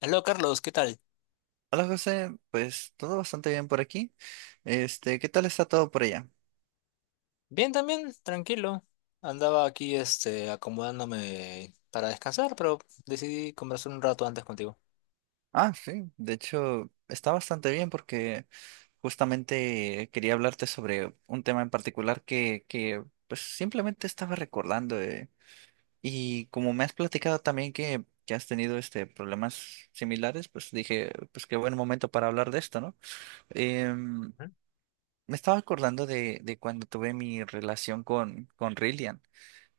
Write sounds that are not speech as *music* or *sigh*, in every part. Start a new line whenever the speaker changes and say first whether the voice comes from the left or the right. left: Aló Carlos, ¿qué tal?
right: Hola José, pues todo bastante bien por aquí. Este, ¿qué tal está todo por allá?
left: Bien también, tranquilo. Andaba aquí acomodándome para descansar, pero decidí conversar un rato antes contigo.
right: Ah, sí, de hecho está bastante bien porque justamente quería hablarte sobre un tema en particular que pues simplemente estaba recordando. Y como me has platicado también que has tenido este problemas similares, pues dije, pues qué buen momento para hablar de esto, ¿no? Em, Me estaba acordando de cuando tuve mi relación con Rillian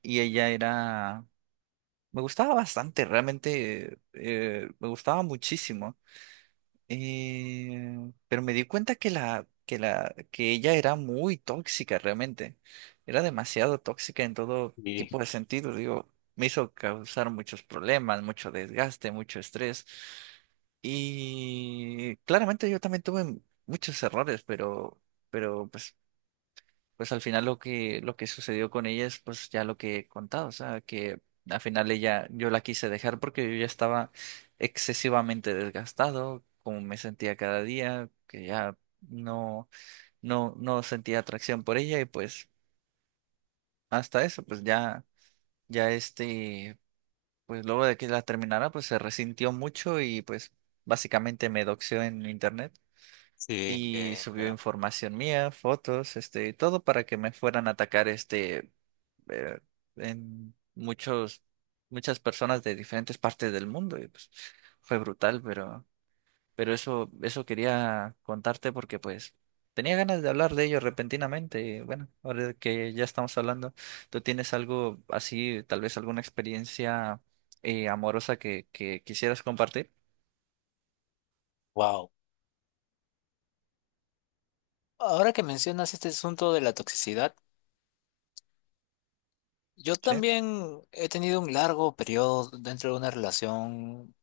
right: y ella era. Me gustaba bastante, realmente me gustaba muchísimo. Pero me di cuenta que ella era muy tóxica realmente. Era demasiado tóxica en todo tipo de sentido. Digo, me hizo causar muchos problemas, mucho desgaste, mucho estrés. Y claramente yo también tuve muchos errores, pero pues al final lo que sucedió con ella es pues ya lo que he contado, o sea, que al final ella, yo la quise dejar porque yo ya estaba excesivamente desgastado, como me sentía cada día, que ya no, no, no sentía atracción por ella y pues hasta eso, pues ya, ya este, pues luego de que la terminara, pues se resintió mucho y pues básicamente me doxió en internet.
left: Sí,
right: Y
left: qué
right: subió
left: feo.
right: información mía, fotos, este, todo para que me fueran a atacar, este, eh, en muchas personas de diferentes partes del mundo y pues fue brutal, pero eso, eso quería contarte porque pues tenía ganas de hablar de ello repentinamente y bueno, ahora que ya estamos hablando, ¿tú tienes algo así, tal vez alguna experiencia amorosa que quisieras compartir?
left: Wow. Ahora que mencionas este asunto de la toxicidad, yo
right: Sí,
left: también he tenido un largo periodo dentro de una relación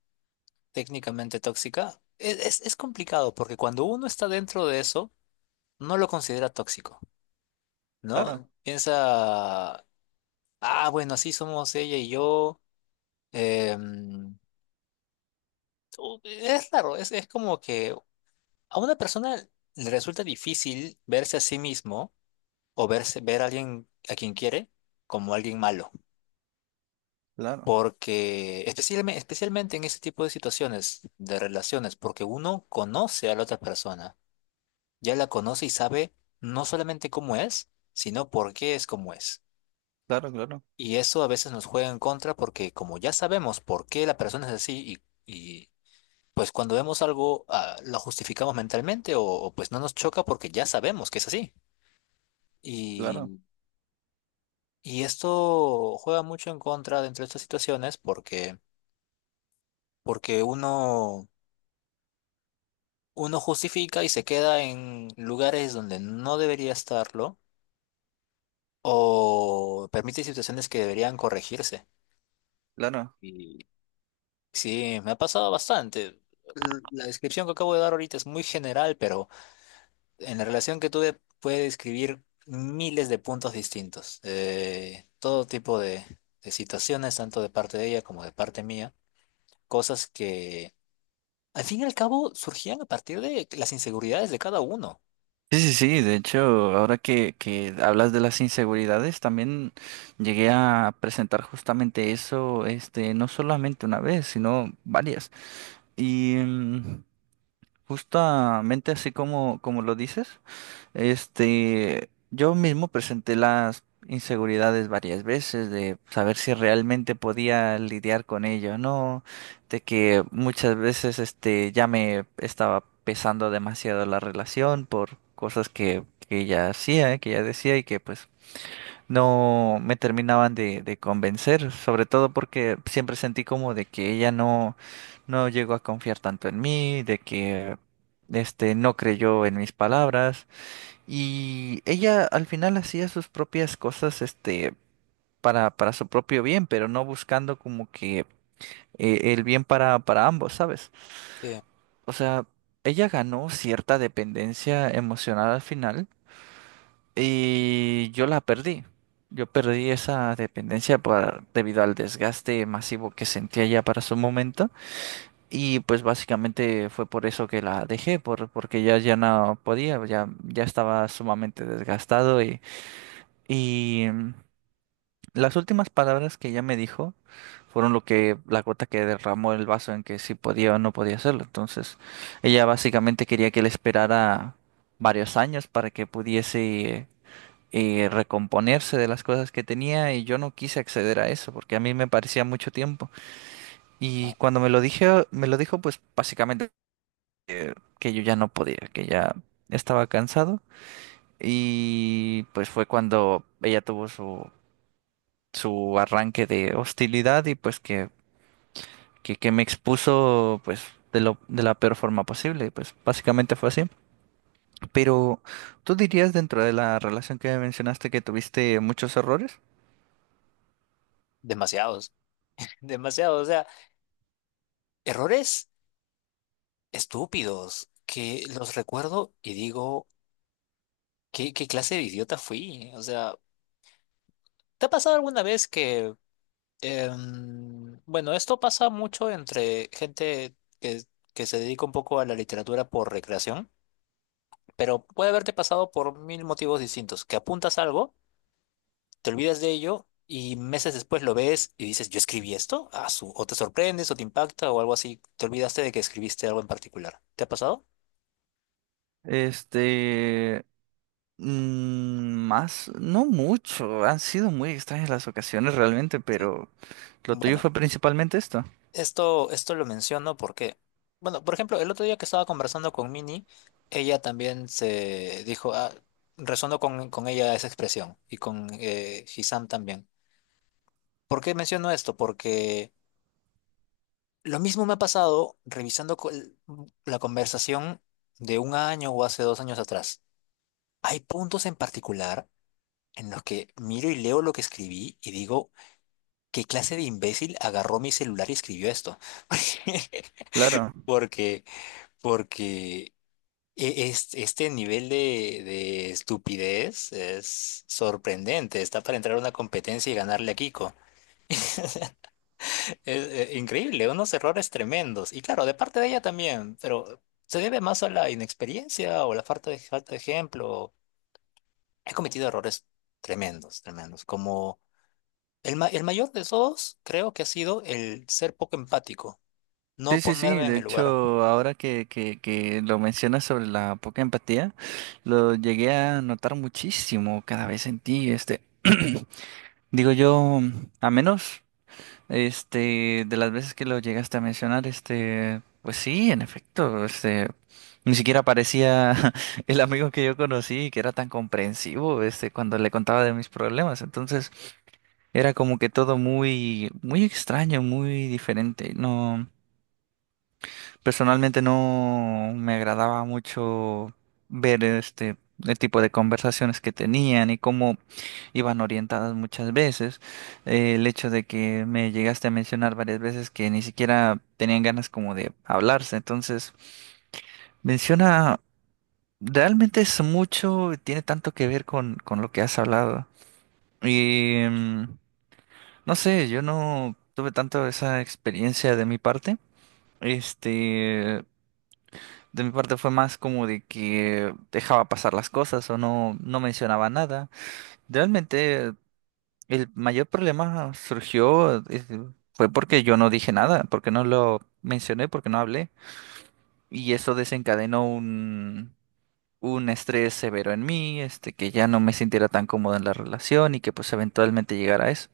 left: técnicamente tóxica. Es complicado porque cuando uno está dentro de eso, no lo considera tóxico,
right: claro,
left: ¿no? Piensa, ah, bueno, así somos ella y yo. em, Es raro, es como que a una persona le resulta difícil verse a sí mismo o ver a alguien a quien quiere como alguien malo,
right: claro,
left: porque especialmente en ese tipo de situaciones, de relaciones, porque uno conoce a la otra persona, ya la conoce y sabe no solamente cómo es, sino por qué es como es.
right: claro, claro,
left: Y eso a veces nos juega en contra porque como ya sabemos por qué la persona es así y pues cuando vemos algo, ah, lo justificamos mentalmente o pues no nos choca porque ya sabemos que es así.
right: claro,
left: Y, y esto juega mucho en contra dentro de estas situaciones porque, porque uno, uno justifica y se queda en lugares donde no debería estarlo o permite situaciones que deberían corregirse.
right: claro.
left: Y sí, me ha pasado bastante. La descripción que acabo de dar ahorita es muy general, pero en la relación que tuve puede describir miles de puntos distintos, todo tipo de situaciones, tanto de parte de ella como de parte mía, cosas que al fin y al cabo surgían a partir de las inseguridades de cada uno.
right: Sí, sí, sí, de hecho, ahora que hablas de las inseguridades, también llegué a presentar justamente eso, este, no solamente una vez, sino varias. Y justamente así como, como lo dices. Este, yo mismo presenté las inseguridades varias veces de saber si realmente podía lidiar con ello, ¿no? De que muchas veces este ya me estaba pesando demasiado la relación por cosas que ella hacía, que ella decía y que pues no me terminaban de convencer, sobre todo porque siempre sentí como de que ella no, no llegó a confiar tanto en mí, de que este no creyó en mis palabras. Y ella al final hacía sus propias cosas, este, para su propio bien, pero no buscando como que el bien para ambos, ¿sabes?
left: Eh,
right: O sea, ella ganó cierta dependencia emocional al final y yo la perdí. Yo perdí esa dependencia por- debido al desgaste masivo que sentía ya para su momento y pues básicamente fue por eso que la dejé, por, porque ya, ya no podía, ya, ya estaba sumamente desgastado y... Y las últimas palabras que ella me dijo fueron lo que la gota que derramó el vaso en que si podía o no podía hacerlo. Entonces, ella básicamente quería que él esperara varios años para que pudiese recomponerse de las cosas que tenía y yo no quise acceder a eso porque a mí me parecía mucho tiempo. Y cuando me lo dije, me lo dijo pues básicamente que yo ya no podía, que ya estaba cansado y pues fue cuando ella tuvo su arranque de hostilidad y pues que que me expuso pues de la peor forma posible, pues básicamente fue así. Pero ¿tú dirías dentro de la relación que mencionaste que tuviste muchos errores?
left: Demasiados, *laughs* demasiados, o sea, errores estúpidos que los recuerdo y digo, ¿qué clase de idiota fui? O sea, ¿te ha pasado alguna vez que bueno, esto pasa mucho entre gente que, que se dedica un poco a la literatura por recreación, pero puede haberte pasado por mil motivos distintos, que apuntas algo, te olvidas de ello y meses después lo ves y dices, yo escribí esto, ah, su, o te sorprendes o te impacta o algo así, te olvidaste de que escribiste algo en particular. ¿Te ha pasado?
right: Este, más, no mucho, han sido muy extrañas las ocasiones realmente,
left: Sí.
right: pero lo tuyo
left: Bueno,
right: fue principalmente esto,
left: Esto lo menciono porque, bueno, por ejemplo, el otro día que estaba conversando con Mini, ella también se dijo, ah, resonó con ella esa expresión y con Hisam también. ¿Por qué menciono esto? Porque lo mismo me ha pasado revisando la conversación de un año o hace dos años atrás. Hay puntos en particular en los que miro y leo lo que escribí y digo, ¿qué clase de imbécil agarró mi celular y escribió esto? *laughs*
right: claro.
left: Porque, porque este nivel de estupidez es sorprendente. Está para entrar a una competencia y ganarle a Kiko. Es, increíble, unos errores tremendos. Y claro, de parte de ella también, pero se debe más a la inexperiencia o la falta de ejemplo. He cometido errores tremendos, tremendos. Como el, el mayor de todos, creo que ha sido el ser poco empático,
right: Sí,
left: no
right: sí, sí,
left: ponerme
right: de
left: en el lugar.
right: hecho, ahora que lo mencionas sobre la poca empatía, lo llegué a notar muchísimo cada vez en ti, este. *clears throat* Digo yo, a menos, este, de las veces que lo llegaste a mencionar, este, pues sí, en efecto, este, ni siquiera parecía *laughs* el amigo que yo conocí, que era tan comprensivo, este, cuando le contaba de mis problemas. Entonces, era como que todo muy, muy extraño, muy diferente. No. Personalmente no me agradaba mucho ver este el tipo de conversaciones que tenían y cómo iban orientadas muchas veces. El hecho de que me llegaste a mencionar varias veces que ni siquiera tenían ganas como de hablarse. Entonces, menciona, realmente es mucho, tiene tanto que ver con lo que has hablado. Y no sé, yo no tuve tanto esa experiencia de mi parte. Este, de mi parte fue más como de que dejaba pasar las cosas o no, no mencionaba nada. Realmente el mayor problema surgió, fue porque yo no dije nada, porque no lo mencioné, porque no hablé. Y eso desencadenó un estrés severo en mí, este, que ya no me sintiera tan cómodo en la relación y que pues eventualmente llegara a eso.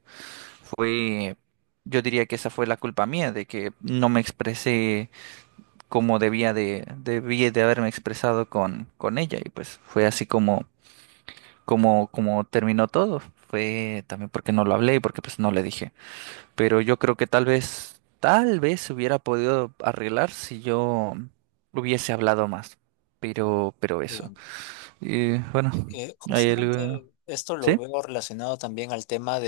right: Fue, yo diría que esa fue la culpa mía, de que no me expresé como debí de haberme expresado con ella. Y pues fue así como terminó todo. Fue también porque no lo hablé y porque pues no le dije. Pero yo creo que tal vez se hubiera podido arreglar si yo hubiese hablado más. Pero eso.
left: Bien,
right: Y bueno,
left: que
right: hay algo.
left: justamente esto lo
right: ¿Sí?
left: veo relacionado también al tema.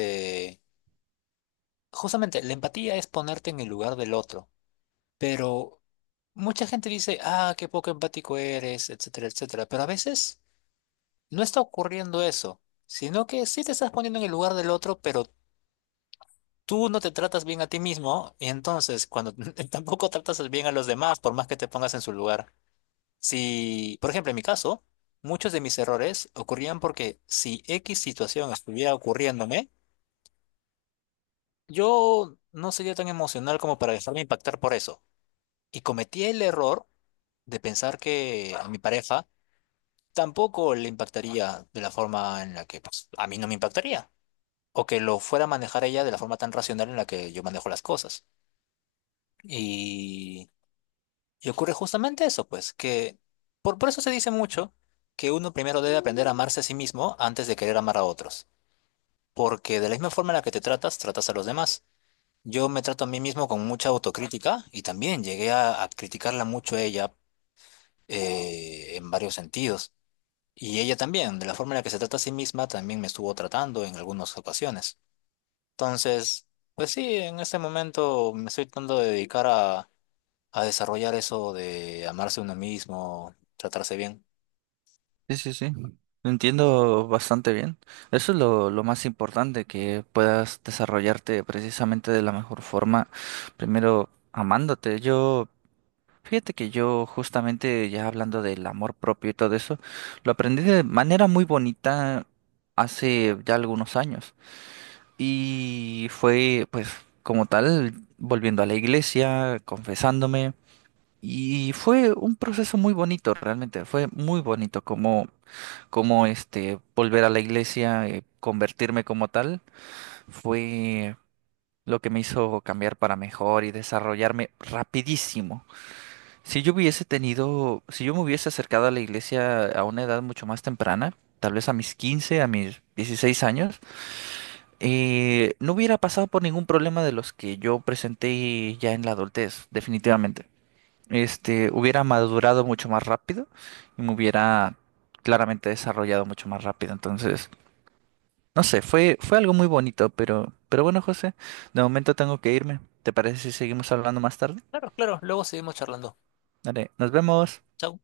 left: Justamente, la empatía es ponerte en el lugar del otro, pero mucha gente dice, ah, qué poco empático eres, etcétera, etcétera, pero a veces no está ocurriendo eso, sino que sí te estás poniendo en el lugar del otro, pero tú no te tratas bien a ti mismo, y entonces cuando *laughs* tampoco tratas bien a los demás, por más que te pongas en su lugar. Si, por ejemplo, en mi caso, muchos de mis errores ocurrían porque si X situación estuviera ocurriéndome, yo no sería tan emocional como para dejarme impactar por eso. Y cometí el error de pensar que a mi pareja tampoco le impactaría de la forma en la que pues, a mí no me impactaría. O que lo fuera a manejar ella de la forma tan racional en la que yo manejo las cosas. Y, y ocurre justamente eso, pues, que por eso se dice mucho que uno primero debe aprender a amarse a sí mismo antes de querer amar a otros. Porque de la misma forma en la que te tratas, tratas a los demás. Yo me trato a mí mismo con mucha autocrítica y también llegué a criticarla mucho a ella en varios sentidos. Y ella también, de la forma en la que se trata a sí misma, también me estuvo tratando en algunas ocasiones. Entonces, pues sí, en este momento me estoy tratando de dedicar a desarrollar eso de amarse uno mismo, tratarse bien.
right: Sí, sí, sí. Lo entiendo bastante bien. Eso es lo más importante, que puedas desarrollarte precisamente de la mejor forma. Primero, amándote. Yo, fíjate que yo justamente ya hablando del amor propio y todo eso, lo aprendí de manera muy bonita hace ya algunos años. Y fue, pues, como tal, volviendo a la iglesia, confesándome. Y fue un proceso muy bonito, realmente. Fue muy bonito como cómo este volver a la iglesia, convertirme como tal, fue lo que me hizo cambiar para mejor y desarrollarme rapidísimo. Si yo hubiese tenido, si yo me hubiese acercado a la iglesia a una edad mucho más temprana, tal vez a mis 15, a mis 16 años, no hubiera pasado por ningún problema de los que yo presenté ya en la adultez, definitivamente. Este, hubiera madurado mucho más rápido y me hubiera claramente desarrollado mucho más rápido. Entonces, no sé, fue, fue algo muy bonito, pero bueno, José, de momento tengo que irme. ¿Te parece si seguimos hablando más tarde?
left: Claro, claro, luego seguimos charlando.
right: Dale, nos vemos.
left: Chao.